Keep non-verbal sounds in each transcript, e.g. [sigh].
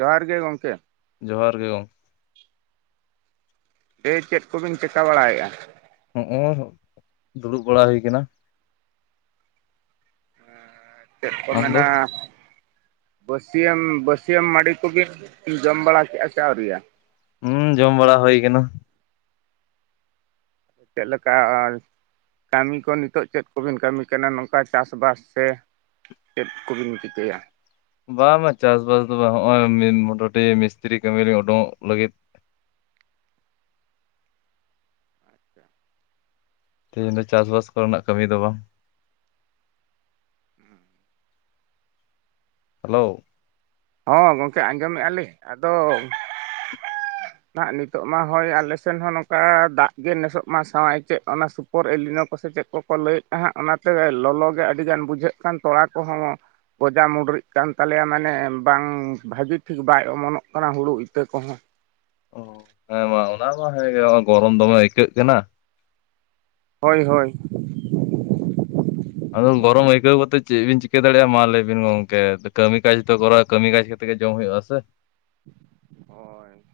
ᱡᱚᱦᱟᱨ ᱜᱮ ᱜᱚᱢᱠᱮ᱾ ᱡᱚᱦᱟᱨ ᱜᱤ ᱠᱚᱢ᱾ ᱮᱭ ᱪᱮᱫ ᱠᱚᱵᱤᱱ ᱪᱤᱠᱟᱹ ᱵᱟᱲᱟᱭᱮᱫ-ᱟ᱾ ᱦᱚᱸᱜ-ᱚ ᱦᱟᱸᱜ ᱫᱩᱲᱩᱵ ᱵᱟᱲᱟ ᱦᱩᱭ ᱠᱟᱱᱟ᱾ ᱪᱮᱫ ᱠᱚ ᱟᱢ ᱫᱚ ᱢᱮᱱᱟ᱾ ᱵᱟᱹᱥᱭᱟᱹᱢ ᱵᱟᱹᱥᱭᱟᱹᱢ ᱢᱟᱰᱤ ᱠᱚᱜᱮ ᱡᱚᱢ ᱵᱟᱲᱟ ᱠᱮᱫ-ᱟ ᱥᱮ ᱟᱹᱣᱨᱤᱭᱟ᱾ ᱦᱩᱸ ᱡᱚᱢ ᱵᱟᱲᱟ ᱦᱩᱭ ᱠᱟᱱᱟ᱾ ᱪᱮᱫ ᱞᱮᱠᱟ᱾ ᱠᱟᱹᱢᱤ ᱠᱚ ᱱᱤᱛᱚᱜ ᱪᱮᱫ ᱠᱚᱵᱮᱱ ᱠᱟᱹᱢᱤ ᱠᱟᱱᱟ ᱱᱚᱝᱠᱟ ᱪᱟᱥᱵᱟᱥ ᱥᱮ᱾ ᱪᱮᱫ ᱠᱚᱵᱤᱱ ᱪᱤᱠᱟᱹᱭᱟ᱾ ᱵᱟᱝ ᱵᱟᱝ ᱪᱟᱥ ᱵᱟᱥ ᱫᱚ ᱵᱟᱝ ᱦᱚᱜ-ᱚᱭ ᱢᱚᱴᱩᱴᱤ ᱢᱤᱥᱛᱨᱤ ᱠᱟᱹᱢᱤ ᱞᱤᱧ ᱩᱰᱩᱠᱚᱜ ᱞᱟᱹᱜᱤᱫ ᱛᱮᱦᱮᱧ ᱫᱚ ᱪᱟᱥ ᱵᱟᱥ ᱠᱚᱨᱮᱱᱟᱜ ᱠᱟᱹᱢᱤ ᱫᱚ ᱵᱟᱝ ᱦᱟᱞᱳ᱾ ᱦᱚᱸ ᱜᱚᱢᱠᱮ ᱟᱸᱡᱚᱢᱮᱫᱼᱟ ᱞᱤᱧ ᱟᱫᱚ ᱱᱟᱦᱟᱸᱜ ᱱᱤᱛᱚᱜ ᱢᱟ ᱦᱳᱭ ᱟᱞᱮ ᱥᱮᱱ ᱦᱚᱸ ᱱᱚᱝᱠᱟ ᱫᱟᱜ ᱜᱮ ᱱᱮᱥᱚᱜ ᱢᱟ ᱥᱟᱶᱟᱭ ᱠᱮᱫ ᱚᱱᱟ ᱥᱩ᱾ ᱯᱚᱨ ᱮᱞ ᱞᱤᱱᱳ ᱠᱚᱥᱮ ᱪᱮᱫ ᱠᱚᱠᱚ ᱞᱟᱹᱭᱮᱫᱼᱛᱟᱦᱮᱜ ᱚᱱᱟᱛᱮ ᱞᱚᱞᱚᱜᱮ ᱟᱹᱰᱤᱜᱟᱱ ᱵᱩᱡᱷᱟᱹᱜ ᱠᱟᱱ ᱛᱚᱲᱟ ᱠᱚᱦᱚᱸ᱾ ᱜᱚᱡᱟ ᱢᱩᱰᱨᱤᱜ ᱠᱟᱱ ᱛᱟᱞᱮᱭᱟ ᱢᱟᱱᱮ ᱵᱟᱝ ᱵᱷᱟᱹᱜᱤ ᱴᱷᱤᱠ ᱵᱟᱭ ᱚᱢᱚᱱᱚᱜ ᱠᱟᱱᱟ ᱦᱩᱲᱩ ᱤᱛᱟᱹ ᱠᱚᱦᱚᱸ᱾ ᱚ ᱦᱮᱸ ᱢᱟ ᱚᱱᱟ ᱢᱟ ᱦᱮᱸᱜᱮ ᱜᱚᱨᱚᱢ ᱫᱚᱢᱮ ᱟᱹᱭᱠᱟᱹᱜ ᱠᱟᱱᱟ᱾ ᱦᱳᱭ ᱦᱳᱭ᱾ ᱟᱫᱚ ᱜᱚᱨᱚᱢ ᱟᱹᱭᱠᱟᱹᱣ ᱠᱟᱛᱮᱫ ᱪᱮᱫ ᱵᱤᱱ ᱪᱤᱠᱟᱹ ᱫᱟᱲᱮᱭᱟᱜᱼᱟ ᱢᱟ ᱞᱟᱹᱭ ᱵᱤᱱ ᱜᱚᱝᱠᱮ ᱠᱟᱹᱢᱤ ᱠᱟᱡᱽ ᱛᱚ ᱠᱚᱨᱟᱣ ᱠᱟᱹᱢᱤ ᱠᱟᱡᱽ ᱠᱟᱛᱮ᱾ ᱛᱮᱜᱮ ᱡᱚᱢ ᱦᱩᱭᱩᱜᱼᱟ ᱥᱮ᱾ ᱦᱳᱭ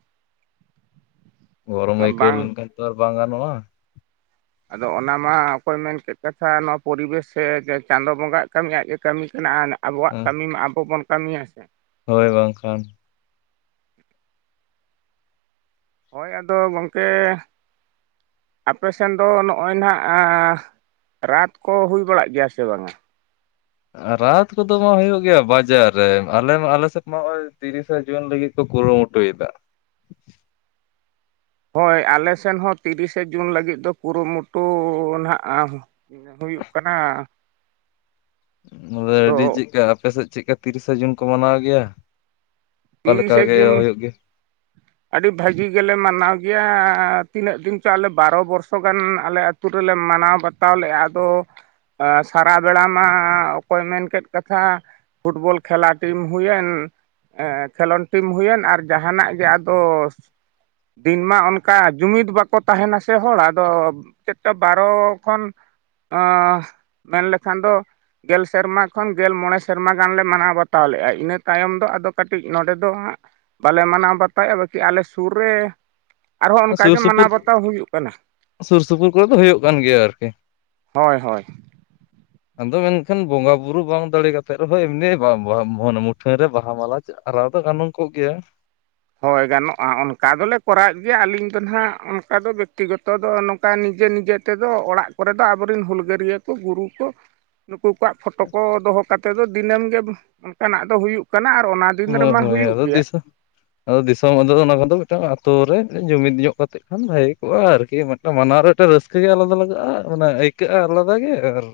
ᱜᱚᱨᱚᱢ ᱟᱹᱭᱠᱟᱹᱣ ᱵᱟᱝ ᱞᱮᱱᱠᱷᱟᱱ ᱛᱚ ᱟᱨ ᱵᱟᱝ ᱜᱟᱱᱚᱜᱼᱟ᱾ ᱟᱫᱚ ᱚᱱᱟ ᱢᱟ ᱚᱠᱚᱭ ᱢᱮᱱ ᱠᱮᱫᱮᱫ ᱠᱟᱛᱷᱟ ᱱᱚᱣᱟ ᱯᱚᱨᱤᱵᱮᱥ ᱥᱮ ᱪᱟᱸᱫᱳ ᱵᱚᱸᱜᱟᱜ ᱠᱟᱹᱢᱤᱭᱟᱜ ᱟᱡ ᱜᱮ ᱠᱟᱹᱢᱤ ᱠᱟᱱᱟᱭ ᱟᱵᱚᱣᱟᱜ ᱠᱟᱹᱢᱤ ᱢᱟ ᱟᱵᱚ ᱵᱚᱱ ᱠᱟᱹᱢᱤᱭᱟ ᱦᱮᱸ ᱥᱮ ᱦᱳᱭ ᱵᱟᱝ ᱠᱷᱟᱱ ᱦᱳᱭ ᱟᱫᱚ ᱜᱚᱢᱠᱮ ᱟᱯᱮ ᱥᱮᱱ ᱫᱚ ᱱᱚᱜᱼᱚᱭ ᱱᱟᱦᱱᱟ ᱮᱸ ᱨᱟᱛ ᱠᱚ ᱦᱩᱭ ᱵᱟᱲᱟᱜ ᱜᱮᱭᱟ ᱥᱮ ᱵᱟᱝᱟ? ᱨᱟᱛ ᱠᱚᱫᱚ ᱢᱟ ᱦᱩᱭᱩᱜ ᱜᱮᱭᱟ ᱵᱟᱡᱟᱨ ᱨᱮ ᱟᱞᱮ ᱢᱟ ᱟᱞᱮ ᱥᱮᱫ ᱢᱟ ᱱᱚᱜᱼᱚᱭ ᱛᱤᱨᱤᱥᱟ ᱡᱩᱱ ᱞᱟᱹᱜᱤᱫ ᱠᱚ ᱠᱩᱨᱩᱢᱩᱴᱩ ᱭᱮᱫᱟ᱾ ᱦᱳᱭ ᱟᱞᱮ ᱥᱮᱱ ᱦᱚᱸ ᱛᱤᱨᱤᱥᱮ ᱡᱩᱱ ᱞᱟᱹᱜᱤᱫ ᱫᱚ ᱠᱩᱨᱩᱢᱩᱴᱩ ᱱᱟᱦᱟᱜ ᱦᱩᱭᱩᱜ ᱠᱟᱱᱟ᱾ ᱟᱫᱚ ᱟᱹᱰᱤ ᱪᱮᱫᱠᱟ ᱟᱯᱮ ᱥᱮᱫ ᱪᱮᱫ ᱛᱤᱨᱤᱥᱟ ᱡᱩᱱ ᱠᱚ ᱢᱟᱱᱟᱣ ᱜᱮᱭᱟ᱾ ᱚᱠᱟ ᱞᱮᱠᱟ ᱛᱤᱨᱤᱥᱮ ᱜᱮ ᱡᱩᱱ ᱦᱩᱭᱩᱜ ᱜᱮᱭᱟ ᱟᱹᱰᱤ ᱵᱷᱟᱹᱜᱤ ᱜᱮᱞᱮ ᱢᱟᱱᱟᱣ ᱜᱮᱭᱟ ᱛᱤᱱᱟᱹᱜ ᱫᱤᱱ ᱪᱚ ᱟᱞᱮ ᱵᱟᱨᱚ ᱵᱚᱨᱥᱚ ᱜᱟᱱ ᱟᱞᱮ ᱯᱩᱨᱟᱹ ᱞᱮ ᱢᱟᱱᱟᱣ ᱵᱟᱛᱟᱣ ᱞᱮᱫᱼᱟ ᱟᱫᱚ ᱮᱸᱥᱟᱨᱟ ᱵᱮᱲᱟ ᱢᱟ ᱚᱠᱚᱭ ᱢᱮᱱ ᱠᱮᱫ ᱠᱟᱛᱷᱟ᱾ ᱯᱷᱩᱴᱵᱚᱞ ᱠᱷᱮᱞᱟ ᱴᱤᱢ ᱦᱩᱭᱮᱱ, ᱠᱷᱮᱞᱳᱰ ᱴᱤᱢ ᱦᱩᱭᱮᱱ ᱟᱨ ᱡᱟᱦᱟᱱᱟᱜ ᱜᱮ ᱟᱫᱚ, ᱫᱤᱱ ᱢᱟ ᱚᱱᱠᱟ ᱡᱩᱢᱤᱫ ᱵᱟᱠᱚ ᱛᱟᱦᱮᱱᱟ ᱥᱮ ᱦᱚᱲ ᱟᱫᱚᱼᱼ [unintelligible] ᱵᱟᱨᱚ ᱠᱷᱚᱱ ᱢᱮᱱ ᱞᱮᱠᱷᱟᱱ ᱫᱚ ᱼᱼ ᱜᱮᱞ ᱥᱮᱨᱢᱟ ᱠᱷᱚᱱ ᱜᱮᱞ ᱢᱚᱬᱮ ᱥᱮᱨᱢᱟ ᱜᱟᱱᱞᱮ ᱢᱟᱱᱟᱣ ᱵᱟᱛᱟᱣ ᱞᱮᱫᱜᱼᱟ ᱤᱱᱟᱹ ᱛᱟᱭᱚᱢ ᱫᱚ ᱟᱫᱚ ᱠᱟᱹᱴᱤᱡᱼᱼ ᱠᱟᱹᱴᱤᱡ ᱱᱚᱰᱮ ᱫᱚ ᱦᱟᱸᱜ ᱵᱟᱞᱮ ᱢᱟᱱᱟᱣ ᱵᱟᱛᱟᱣᱼᱟ ᱵᱟᱹᱠᱤ ᱟᱞᱮ ᱥᱩᱨ ᱨᱮᱼᱼ ᱟᱨᱦᱚᱸ ᱚᱱᱠᱟ ᱥᱩᱨ ᱜᱮ ᱥᱩᱯᱩᱨ ᱢᱟᱱᱟᱣ ᱵᱟᱛᱟᱣ ᱦᱩᱭᱩᱜ ᱠᱟᱱᱟ᱾ ᱥᱩᱨ ᱥᱩᱯᱩᱨ ᱠᱚᱨᱮ ᱫᱚ ᱦᱩᱭᱩᱜ ᱠᱟᱱ ᱜᱮᱭᱟ ᱟᱨᱠᱤ ᱦᱳᱭ ᱦᱳᱭ᱾ ᱟᱫᱚ ᱢᱮᱱᱠᱷᱟᱱ ᱵᱚᱸᱜᱟ ᱵᱩᱨᱩ ᱵᱟᱝ ᱫᱟᱲᱮ ᱠᱟᱛᱮᱫ ᱨᱮᱦᱚᱸ ᱮᱢᱱᱤ ᱢᱩᱴᱷᱟᱹᱱ ᱨᱮ ᱵᱟᱦᱟ ᱢᱟᱞᱟᱼᱼ ᱟᱨᱟᱣ ᱫᱚ ᱜᱟᱱᱚᱝ ᱠᱚᱜ ᱜᱮᱭᱟ᱾ ᱦᱚᱭ ᱜᱟᱱᱚᱜᱼᱟ ᱚᱱᱠᱟ ᱫᱚᱞᱮ ᱠᱚᱨᱟᱣᱮᱫ ᱜᱮᱭᱟ ᱟᱹᱞᱤᱧ ᱫᱚ ᱱᱟᱦᱟᱜ ᱚᱱᱠᱟ ᱫᱚ ᱵᱮᱠᱛᱤᱜᱚᱛᱚ ᱫᱚᱝᱠᱟᱼᱼ ᱚᱱᱠᱟ ᱱᱤᱡᱮ ᱱᱤᱡᱮ ᱛᱮᱫᱚ ᱚᱲᱟᱜ ᱠᱚᱨᱮ ᱫᱚ ᱟᱵᱚᱨᱮᱱ ᱦᱩᱞᱜᱟᱹᱨᱭᱟᱹ ᱠᱚ ᱜᱩᱨᱩ ᱠᱚ ᱾ ᱱᱩᱠᱩ ᱠᱚᱣᱟᱜ ᱯᱷᱳᱴᱳ ᱠᱚ ᱫᱚᱦᱚ ᱠᱟᱛᱮᱫ ᱫᱚ ᱫᱤᱱᱟᱹᱢ ᱜᱮ ᱚᱱᱠᱟᱱᱟᱜ ᱫᱚ ᱦᱩᱭᱩᱜ ᱠᱟᱱᱟ ᱟᱨ ᱚᱱᱟᱼᱼ ᱦᱚᱭ ᱦᱚᱭ ᱟᱫᱚ ᱫᱤᱥᱟᱹᱼᱼ ᱟᱫᱚ ᱫᱤᱥᱚᱢ ᱟᱫᱚ ᱚᱱᱟ ᱠᱚᱫᱚ ᱢᱤᱫᱴᱟᱝ ᱟᱛᱳ ᱨᱮ ᱡᱩᱢᱤᱫ ᱧᱚᱜ ᱠᱟᱛᱮᱫ ᱠᱷᱟᱱ ᱵᱷᱟᱹᱜᱤ ᱠᱚᱜᱼᱟ ᱟᱨᱠᱤᱼᱼ ᱢᱟᱱᱟᱣ ᱨᱮ ᱢᱤᱫᱴᱟ ᱨᱟᱹᱥᱠᱟᱹ ᱜᱮ ᱟᱞᱟᱫᱟ ᱞᱟᱜᱟᱜᱼᱟ ᱢᱟᱱᱮ ᱟᱹᱭᱠᱟᱹᱜᱼᱟ ᱟᱞᱟᱫᱟ ᱜᱮ ᱟᱨᱼᱼ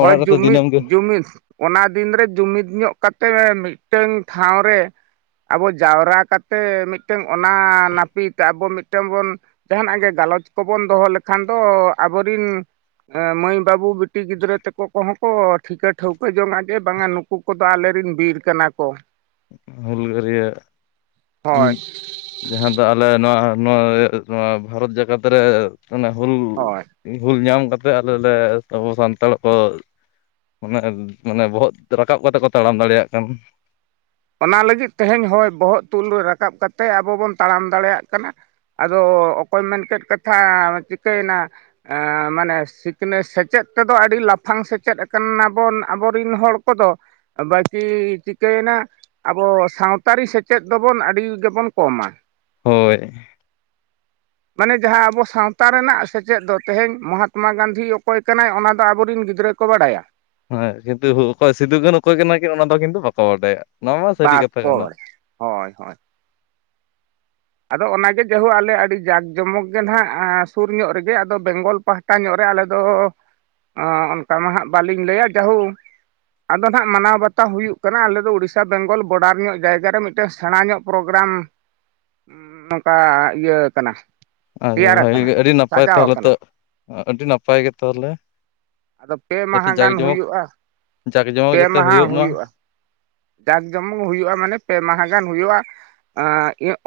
ᱦᱳᱭ ᱡᱩᱢᱤᱫ ᱫᱤᱱᱟᱹᱢ ᱜᱮ ᱡᱩᱢᱤᱫ᱾ ᱚᱱᱟ ᱫᱤᱱᱨᱮ ᱡᱩᱢᱤᱫ ᱧᱚᱜ ᱠᱟᱛᱮᱫ ᱢᱤᱫᱴᱟᱝ ᱴᱷᱟᱶ ᱨᱮᱼᱼ ᱟᱵᱚ ᱡᱟᱣᱨᱟ ᱠᱟᱛᱮᱫ ᱢᱤᱫᱴᱟᱝ ᱚᱱᱟ ᱱᱟᱹᱯᱤᱛ ᱟᱵᱚ ᱢᱤᱫᱴᱟᱝ ᱵᱚᱱᱼᱼ ᱡᱟᱦᱟᱱᱟᱜ ᱜᱮ ᱜᱟᱞᱚᱪ ᱠᱚᱵᱚᱱ ᱫᱚᱦᱚ ᱞᱮᱠᱷᱟᱱ ᱫᱚ ᱟᱵᱚᱨᱤᱱᱼᱼ ᱦᱮ ᱢᱟᱹᱭ ᱵᱟᱹᱵᱩ ᱵᱤᱴᱤ ᱜᱤᱫᱽᱨᱟᱹᱼᱼ ᱛᱟᱠᱚ ᱠᱚᱦᱚᱸ ᱠᱚ ᱴᱷᱤᱠᱟᱹ ᱴᱷᱟᱹᱣᱠᱟᱹ ᱡᱚᱝᱟ ᱡᱮ ᱵᱟᱝᱟ ᱱᱩᱠᱩ ᱠᱚᱫᱚ ᱟᱞᱮᱨᱮ ᱨᱮᱱ ᱵᱤᱨ ᱠᱟᱱᱟ ᱠᱚ᱾ ᱦᱩᱞᱜᱟᱹᱨᱤᱭᱟᱹᱼᱼ ᱦᱳᱭ ᱡᱟᱦᱟᱸ ᱫᱚ ᱟᱞᱮ ᱱᱚᱣᱟ ᱱᱚᱣᱟ ᱱᱚᱣᱟ ᱵᱷᱟᱨᱚᱛ ᱡᱟᱠᱟᱛ ᱨᱮ ᱮ ᱦᱩᱞᱼᱼ ᱦᱳᱭ ᱵᱷᱩᱞ ᱧᱟᱢ ᱠᱟᱛᱮᱜ ᱟᱞᱮ ᱞᱮ ᱟᱵᱚ ᱥᱟᱱᱛᱟᱲ ᱠᱚ ᱾ ᱢᱟᱱᱮ ᱢᱟᱱᱮ ᱵᱚᱦᱚᱜ ᱨᱟᱠᱟᱵ ᱠᱟᱛᱮᱜ ᱠᱚ ᱛᱟᱲᱟᱢ ᱫᱟᱲᱮᱭᱟᱜ ᱠᱟᱱ᱾ ᱚᱱᱟ ᱞᱟᱹᱜᱤᱫ ᱛᱮᱦᱮᱧ ᱦᱳᱭ ᱵᱚᱦᱚᱜ ᱛᱩᱞ ᱨᱮ ᱨᱟᱠᱟᱵ ᱠᱟᱛᱮ ᱟᱵᱚ ᱵᱚᱱ ᱛᱟᱲᱟᱢ ᱫᱟᱲᱮᱭᱟᱜ ᱠᱟᱱᱟ᱾ ᱟᱫᱚ ᱚᱠᱚᱭ ᱢᱮᱱ ᱠᱮᱫ ᱠᱟᱛᱷᱟ ᱪᱤᱠᱟᱹᱭᱱᱟ, ᱢᱟᱱᱮ ᱥᱤᱠᱷᱱᱟᱹᱛ ᱥᱮᱪᱮᱫ ᱛᱮᱫᱚ ᱟᱹᱰᱤ ᱞᱟᱯᱷᱟᱝ ᱥᱮᱪᱮᱫ ᱟᱠᱟᱱᱟᱵᱚᱱ ᱟᱵᱚ ᱨᱮᱱ ᱦᱚᱲ ᱠᱚᱫᱚ᱾ ᱵᱟᱹᱠᱤ ᱪᱤᱠᱟᱭᱱᱟᱼᱼ ᱟᱵᱚ ᱥᱟᱶᱛᱟᱨᱤ ᱥᱮᱪᱮᱫ ᱫᱚᱵᱚᱱ ᱟᱹᱰᱤ ᱜᱮᱵᱚᱱ ᱠᱚᱢᱟ᱾ ᱦᱳᱭ᱾ ᱢᱟᱱᱮ ᱡᱟᱸᱦᱟ ᱟᱵᱚ ᱥᱟᱶᱛᱟ ᱨᱮᱱᱟᱜ ᱥᱮᱪᱮᱫ ᱫᱚ ᱛᱮᱦᱮᱧ ᱢᱚᱦᱟᱛᱢᱟ ᱜᱟᱱᱫᱷᱤ ᱚᱠᱚᱭ ᱠᱟᱱᱟᱭ ᱚᱱᱟ ᱫᱚ ᱟᱵᱚᱨᱤᱱ ᱜᱤᱫᱽᱨᱟᱹᱼᱼ ᱠᱚ ᱵᱟᱰᱟᱭᱟ᱾ ᱦᱳᱭ ᱠᱤᱱᱛᱩ ᱚᱠᱚᱭ ᱥᱤᱫᱩ ᱠᱟᱱᱩ ᱚᱠᱚᱭ ᱠᱟᱱᱟ ᱠᱤᱱ ᱚᱱᱟ ᱫᱚ ᱠᱤᱱᱛᱩ ᱵᱟᱠᱚ ᱵᱟᱰᱟᱭᱟ᱾ ᱱᱚᱣᱟ ᱢᱟ ᱥᱟᱹᱨᱤ ᱠᱟᱛᱷᱟ ᱵᱟᱠᱚ ᱠᱟᱱᱟ ᱵᱟᱲᱟᱭᱟ ᱦᱳᱭ ᱦᱳᱭ᱾ ᱟᱫᱚ ᱚᱱᱟᱜᱮ ᱡᱟᱭᱦᱳᱠ ᱟᱞᱮ ᱟᱹᱰᱤ ᱡᱟᱠ ᱡᱚᱢᱚᱠ ᱜᱮ ᱱᱟᱜ ᱥᱩᱨ ᱧᱚᱜ ᱨᱮᱜᱮ ᱟᱫᱚ ᱵᱮᱝᱜᱚᱞ ᱯᱟᱦᱴᱟᱼᱼ ᱚᱱᱠᱟ ᱧᱚᱜ ᱨᱮ ᱟᱞᱮ ᱫᱚ ᱚᱱᱠᱟ ᱢᱟ ᱦᱟᱜ ᱵᱟᱹᱞᱤᱧ ᱞᱟᱹᱭᱟ ᱡᱟᱹᱦᱩᱼᱼ ᱟᱫᱚ ᱱᱟᱦᱟᱜ ᱢᱟᱱᱟᱣ ᱵᱟᱛᱟᱣ ᱦᱩᱭᱩᱜ ᱠᱟᱱᱟ ᱟᱞᱮᱫᱚ ᱩᱳᱲᱤᱥᱥᱟ ᱵᱮᱝᱜᱚᱞ ᱵᱚᱰᱟᱨ ᱧᱚᱜ ᱡᱟᱭᱜᱟ ᱨᱮ ᱢᱤᱫᱴᱟᱱ ᱥᱮᱬᱟ ᱧᱚᱜ ᱯᱨᱳᱜᱨᱟᱢᱼᱼ ᱱᱚᱝᱠᱟ ᱤᱭᱟᱹ ᱠᱟᱱᱟ᱾ ᱟᱫᱚ ᱛᱮᱭᱟᱨ ᱵᱷᱟᱹᱜᱤ ᱟᱠᱟᱱᱟ ᱜᱮ ᱟᱹᱰᱤ ᱱᱟᱯᱟᱭ ᱥᱟᱡᱟᱣ ᱛᱟᱦᱚᱞᱮ ᱛᱚ ᱟᱠᱟᱱᱟ ᱟᱹᱰᱤ ᱱᱟᱯᱟᱭ ᱜᱮ ᱛᱟᱦᱚᱞᱮ᱾ ᱟᱫᱚ ᱯᱮ ᱡᱟᱛᱮ ᱢᱟᱦᱟ ᱡᱟᱠ ᱜᱟᱱ ᱡᱚᱢᱚᱠ ᱦᱩᱭᱩᱜᱼᱟ᱾ ᱡᱟᱠ ᱡᱚᱢᱚᱠ ᱯᱮ ᱡᱟᱛᱮ ᱢᱟᱦᱟ ᱦᱩᱭᱩᱜ ᱢᱟ ᱦᱩᱭᱩᱜᱼᱟ ᱡᱟᱠ ᱡᱚᱢᱚᱠ ᱦᱩᱭᱩᱜᱼᱟ ᱢᱟᱱᱮ ᱯᱮ ᱢᱟᱦᱟ ᱜᱟᱱ ᱦᱩᱭᱩᱜᱼᱟ᱾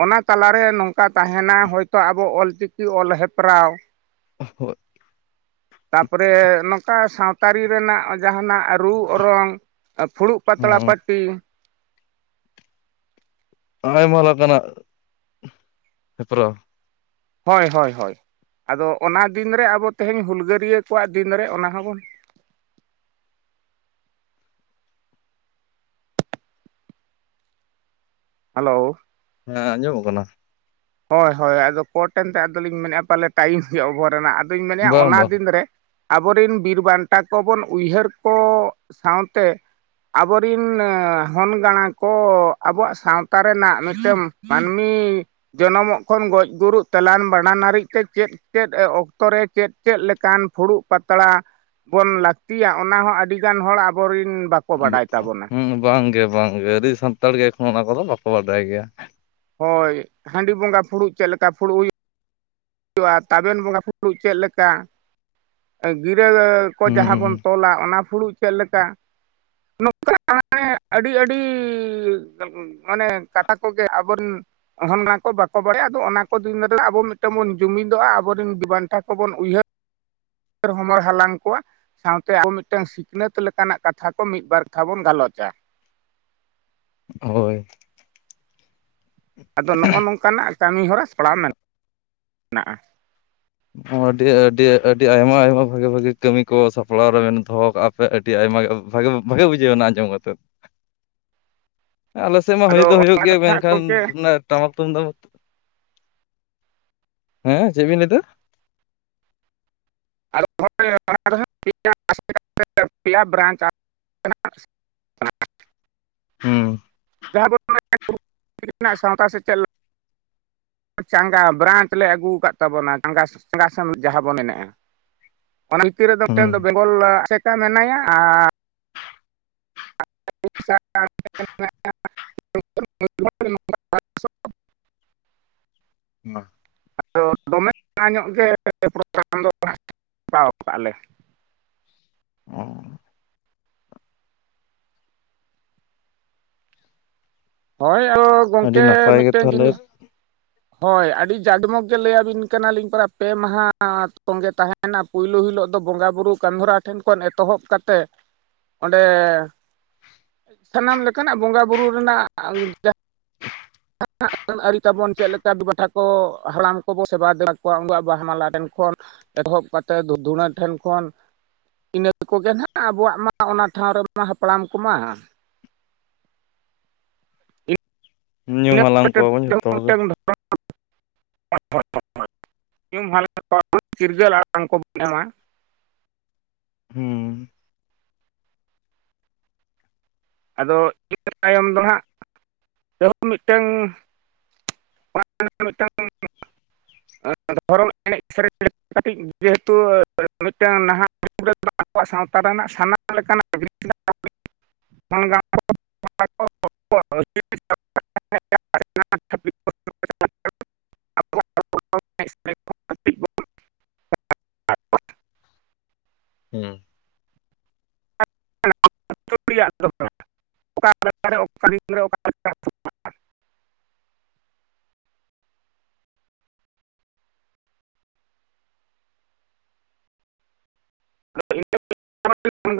ᱚᱱᱟ ᱛᱟᱞᱟᱨᱮ ᱱᱚᱝᱠᱟ ᱛᱟᱦᱮᱱᱟ ᱦᱚᱭᱛᱚ ᱟᱵᱚ ᱚᱞᱪᱤᱠᱤ ᱚᱞ ᱦᱮᱯᱨᱟᱣᱼᱼ ᱦᱳᱭ ᱛᱟᱯᱚᱨᱮ ᱱᱚᱝᱠᱟ ᱥᱟᱶᱛᱟ ᱟᱨᱤ ᱨᱮᱱᱟᱜ ᱡᱟᱸᱦᱟᱱᱟᱜ ᱨᱩ ᱚᱨᱚᱝ ᱯᱷᱩᱲᱩᱜ ᱯᱟᱛᱲᱟ ᱦᱩᱸ ᱯᱟᱹᱴᱤ ᱟᱭᱢᱟ ᱞᱮᱠᱟᱱᱟᱜ, ᱦᱮᱯᱨᱟᱣ ᱦᱳᱭ ᱦᱳᱭ ᱦᱳᱭ ᱟᱫᱚ ᱚᱱᱟ ᱫᱤᱱ ᱨᱮ ᱟᱵᱚ ᱛᱮᱦᱮᱧ ᱦᱩᱞᱜᱟᱹᱨᱭᱟᱹ ᱠᱚᱣᱟᱜ ᱫᱤᱱᱨᱮ ᱚᱱᱟ ᱦᱚᱸᱵᱚᱱ ᱦᱮᱞᱳ ᱦᱮᱸ ᱟᱸᱡᱚᱢᱚᱜ ᱠᱟᱱᱟ ᱦᱳᱭ ᱦᱳᱭ ᱟᱫᱚ ᱠᱳᱴ ᱮᱱᱛᱮ ᱟᱫᱚᱞᱤᱧ ᱢᱮᱱᱮᱫᱼᱟ ᱯᱟᱞᱮ ᱴᱟᱭᱤᱢ ᱜᱮ ᱚᱵᱷᱟᱨ ᱮᱱᱟ ᱟᱫᱚᱧ ᱢᱮᱱᱮᱜᱼᱟ ᱵᱟᱝ ᱚᱱᱟ ᱵᱟᱝ ᱫᱤᱱ ᱨᱮ ᱟᱵᱚᱨᱮᱱ ᱵᱤᱨ ᱵᱟᱱᱴᱟ ᱠᱚᱵᱚᱱ ᱩᱭᱦᱟᱹᱨ ᱠᱚ ᱥᱟᱶᱛᱮ ᱟᱵᱚᱨᱤᱱ ᱦᱚᱱ ᱜᱟᱸᱲᱟ ᱠᱚ ᱟᱵᱚᱣᱟᱜ ᱥᱟᱶᱛᱟ ᱨᱮᱱᱟᱜ ᱢᱤᱫᱴᱟᱝ ᱢᱟᱹᱱᱢᱤ ᱡᱚᱱᱚᱢᱚᱜ ᱠᱷᱚᱱ ᱜᱚᱡ ᱜᱩᱨᱩᱜ ᱛᱮᱞᱟᱱ ᱵᱷᱟᱸᱰᱟᱱ ᱦᱟᱨᱤᱡ ᱛᱮ ᱪᱮᱫ ᱪᱮᱫ ᱚᱠᱛᱚ ᱨᱮ ᱪᱮᱫ ᱪᱮᱫ ᱞᱮᱠᱟᱱ ᱯᱷᱩᱲᱩᱜ ᱯᱟᱛᱲᱟ ᱵᱚᱱ ᱞᱟᱠᱛᱤᱭᱟ ᱚᱱᱟ ᱦᱚᱸ ᱟᱹᱰᱤᱜᱟᱱ ᱦᱚᱲ ᱟᱵᱚᱨᱮᱱ ᱵᱟᱠᱚ ᱵᱟᱰᱟᱭ ᱛᱟᱵᱚᱱᱟ ᱦᱩᱸ ᱵᱟᱝᱜᱮ ᱵᱟᱝᱜᱮ ᱟᱹᱰᱤ ᱥᱟᱱᱛᱟᱲ ᱜᱮ ᱮᱠᱷᱚᱱ ᱦᱚᱸ ᱚᱱᱟ ᱠᱚᱫᱚ ᱵᱟᱠᱚ ᱵᱟᱰᱟᱭ ᱜᱮᱭᱟ ᱦᱳᱭ ᱦᱟᱺᱰᱤ ᱵᱚᱸᱜᱟ ᱯᱷᱩᱲᱩᱜ ᱪᱮᱫ ᱞᱮᱠᱟ ᱯᱷᱩᱲᱩᱜ ᱦᱩᱭᱩᱜ ᱦᱩᱭᱩᱜᱼᱟ, ᱛᱟᱵᱮᱱ ᱵᱚᱸᱜᱟ ᱯᱷᱩᱲᱩᱜ ᱪᱮᱫ ᱞᱮᱠᱟ? ᱜᱤᱨᱟᱹ ᱠᱚ ᱡᱟᱸᱦᱟ ᱵᱚᱱ ᱦᱩᱸ ᱛᱚᱞᱟ ᱚᱱᱟ ᱯᱷᱩᱲᱩᱜ ᱪᱮᱫᱞᱮᱠᱟ? ᱱᱚᱝᱠᱟ [inaudible] ᱟᱹᱰᱤ ᱟᱹᱰᱤ ᱢᱟᱱᱮ ᱠᱟᱛᱷᱟ ᱠᱚᱜᱮ ᱟᱵᱚᱨᱮᱱ ᱦᱚᱱ ᱱᱟᱠᱚ ᱵᱟᱠᱚ ᱵᱟᱲᱟᱭᱟ ᱟᱫᱚ ᱚᱱᱟ ᱠᱚ ᱫᱤᱱ ᱨᱮ ᱟᱵᱚ ᱢᱤᱫ ᱵᱚᱱ ᱡᱩᱢᱤᱫᱚᱜᱼᱟ, ᱟᱵᱚᱨᱮᱱ ᱵᱤᱨᱵᱟᱱᱴᱟ ᱠᱚᱵᱚᱱ ᱩᱭᱦᱟᱹᱨ [unintelligible] ᱦᱚᱢᱚᱨ ᱦᱟᱞᱟᱝ ᱠᱚᱣᱟ ᱥᱟᱶᱛᱮ ᱟᱵᱚ ᱢᱤᱫᱴᱟᱹᱝ ᱥᱤᱠᱷᱱᱟᱹᱛ ᱞᱮᱠᱟᱱᱟᱜ ᱠᱟᱛᱷᱟ ᱠᱚ ᱢᱤᱫ ᱵᱟᱨ ᱠᱟᱛᱷᱟ ᱵᱚᱱ ᱜᱟᱞᱚᱪᱟ ᱦᱳᱭ ᱟᱫᱚ ᱱᱚᱜᱼᱚ ᱱᱚᱝᱠᱟᱱᱟᱜ ᱠᱟᱹᱢᱤ ᱦᱚᱨᱟ ᱥᱟᱯᱲᱟᱣ ᱢᱮᱱᱟ, ᱢᱮᱱᱟᱜᱼᱟ ᱟᱹᱰᱤ ᱟᱹᱰᱤ ᱟᱹᱰᱤ ᱟᱭᱢᱟ ᱟᱭᱢᱟ ᱵᱷᱟᱜᱮ ᱵᱷᱟᱜᱮ ᱠᱟᱹᱢᱤ ᱠᱚ ᱥᱟᱯᱲᱟᱣ ᱨᱮ ᱵᱮᱱ ᱫᱚᱦᱚ ᱠᱟᱜᱼᱟ ᱟᱹᱰᱤ ᱟᱭᱢᱟ ᱵᱷᱟᱜᱮ ᱵᱷᱟᱜᱮ ᱵᱩᱡᱷᱟᱹᱣᱱᱟ ᱟᱸᱡᱚᱢ ᱠᱟᱛᱮᱫ ᱦ [inaudible] ᱟᱞᱮ ᱥᱮᱫ ᱢᱟ ᱦᱳᱭ ᱫᱚ ᱦᱳᱭᱳᱜ ᱜᱮᱭᱟ ᱦᱟᱸᱜ ᱢᱮᱱᱠᱷᱟᱱ ᱜᱚᱢᱠᱮ [unintelligible] ᱴᱟᱢᱟᱠ ᱛᱩᱢᱫᱟᱜ, [unintelligible] ᱦᱮᱸ ᱪᱮᱫ ᱵᱤᱱ ᱞᱟᱹᱭ ᱫᱟ? [inaudible] ᱦᱩᱸ [unintelligible] ᱥᱟᱶᱛᱟ ᱥᱮᱪᱮᱫ ᱞᱮᱠᱟ ᱪᱟᱸᱜᱟ ᱵᱨᱟᱧᱪ ᱞᱮ ᱟᱹᱜᱩ ᱠᱟᱫ ᱛᱟᱵᱚᱱᱟ ᱪᱟᱸᱜᱟ ᱪᱟᱸᱜᱟᱥᱢ ᱡᱟᱦᱟᱸ ᱵᱚᱱ ᱢᱮᱱᱮᱼᱟ ᱚᱱᱟ ᱵᱷᱤᱛᱤᱨ ᱨᱮᱫᱚ ᱦᱩᱸ ᱢᱤᱫᱴᱮᱱ ᱫᱚ ᱵᱮᱝᱜᱚᱞ ᱟᱥᱮᱠᱟ ᱢᱮᱱᱟᱭᱟ ᱟᱨ [inaudible] [inaudible] ᱢᱟ ᱟᱫᱚ ᱫᱚᱢᱮ ᱚᱱᱟᱟ ᱧᱚᱜ ᱜᱮ [inaudible] ᱚ ᱦᱳᱭ ᱟᱫᱚ ᱟᱹᱰᱤ ᱜᱚᱢᱠᱮ ᱱᱟᱯᱟᱭ ᱜᱮ ᱢᱤᱫᱴᱮᱱ ᱛᱟᱦᱚᱞᱮ ᱡᱤᱱᱤᱥ ᱦᱳᱭ ᱟᱹᱰᱤ ᱡᱟᱰᱢᱚᱜᱽ ᱜᱮ ᱞᱟᱹᱭᱟᱵᱤᱱ ᱠᱟᱱᱟᱞᱤᱧ ᱯᱮ ᱢᱟᱦᱟ ᱛᱚᱸᱜᱮ ᱛᱟᱦᱮᱸ ᱛᱟᱦᱮᱱᱟ ᱯᱩᱭᱞᱩ ᱦᱤᱞᱳᱜ ᱫᱚ ᱵᱚᱸᱜᱟᱼ ᱵᱩᱨᱩ ᱠᱟᱹᱢᱤ ᱦᱚᱨᱟ ᱴᱷᱮᱱ ᱠᱷᱚᱱ ᱮᱛᱚᱦᱚᱵ ᱠᱟᱛᱮᱫ ᱚᱸᱰᱮ, ᱥᱟᱱᱟᱢ ᱞᱮᱠᱟᱱᱟᱜ ᱵᱚᱸᱜᱟᱼ ᱵᱩᱨᱩ ᱨᱮᱱᱟᱜ ᱡᱟᱦᱟᱸ ᱡᱟᱦ ᱟᱹᱱ ᱟᱹᱨᱤ ᱛᱟᱵᱚᱱ ᱪᱮᱫ ᱞᱮᱠᱟ ᱫᱵᱴᱷᱟ ᱠᱚ ᱦᱟᱲᱟᱢ ᱠᱚᱵᱚ ᱥᱮᱵᱟ ᱫᱮᱵᱟ ᱠᱚᱣᱟ [unintelligible] ᱢᱟᱞᱟ ᱨᱮᱱ ᱠᱷᱚᱱ ᱮᱛᱚᱵ ᱠᱟᱛᱮᱫ ᱫᱷᱩᱲ ᱫᱷᱩᱲᱟᱹ ᱴᱷᱮᱱ ᱠᱷᱚᱱ ᱤᱱᱟᱹ ᱠᱚᱜᱮ ᱱᱟᱦᱟᱜ ᱟᱵᱚᱣᱟᱜ ᱢᱟ ᱚᱱᱟ ᱴᱷᱟᱶ ᱨᱮᱢᱟ ᱦᱟᱯᱲᱟᱢ ᱠᱚᱢᱟ᱾ ᱧᱩᱢ ᱦᱟᱞᱟᱝ ᱠᱚᱣᱟᱵᱚᱱ ᱡᱷᱚᱛᱚ ᱦᱚᱲ ᱜᱮ [unintelligible] [unintelligible] ᱪᱤᱨᱜᱟᱹᱞ ᱟᱲᱟᱝ ᱠᱚ ᱧᱟᱢᱟ᱾ ᱦᱩᱸ᱾ ᱟᱫᱚ ᱤᱱᱟᱹ ᱛᱟᱭᱚᱢ ᱫᱚ ᱦᱟᱸᱜ ᱨᱮᱦᱚᱸ ᱢᱤᱫᱴᱟᱝ [unintelligible] ᱚᱱᱟ ᱢᱤᱫᱴᱟᱝ ᱫᱷᱚᱨᱚᱢ ᱮᱱᱮᱡ ᱥᱮᱨᱮᱧ ᱠᱟᱹᱴᱤᱡ ᱡᱮᱦᱮᱛᱩ ᱢᱤᱫᱴᱟᱝ ᱱᱟᱦᱟᱜ [unintelligible] ᱥᱟᱣᱛᱟ ᱨᱮᱱᱟᱜ ᱥᱟᱱᱟᱢ ᱞᱮᱠᱟᱱᱟᱜ [unintelligible] [unintelligible] [unintelligible] ᱟᱨ [unintelligible] ᱦᱩᱸ᱾ [unintelligible] ᱨᱮᱭᱟᱜ ᱫᱚ ᱚᱠᱟ ᱞᱮᱠᱟᱨᱮ ᱚᱠᱟ ᱫᱤᱱᱨᱮ ᱚᱠᱟ [unintelligible] [unintelligible]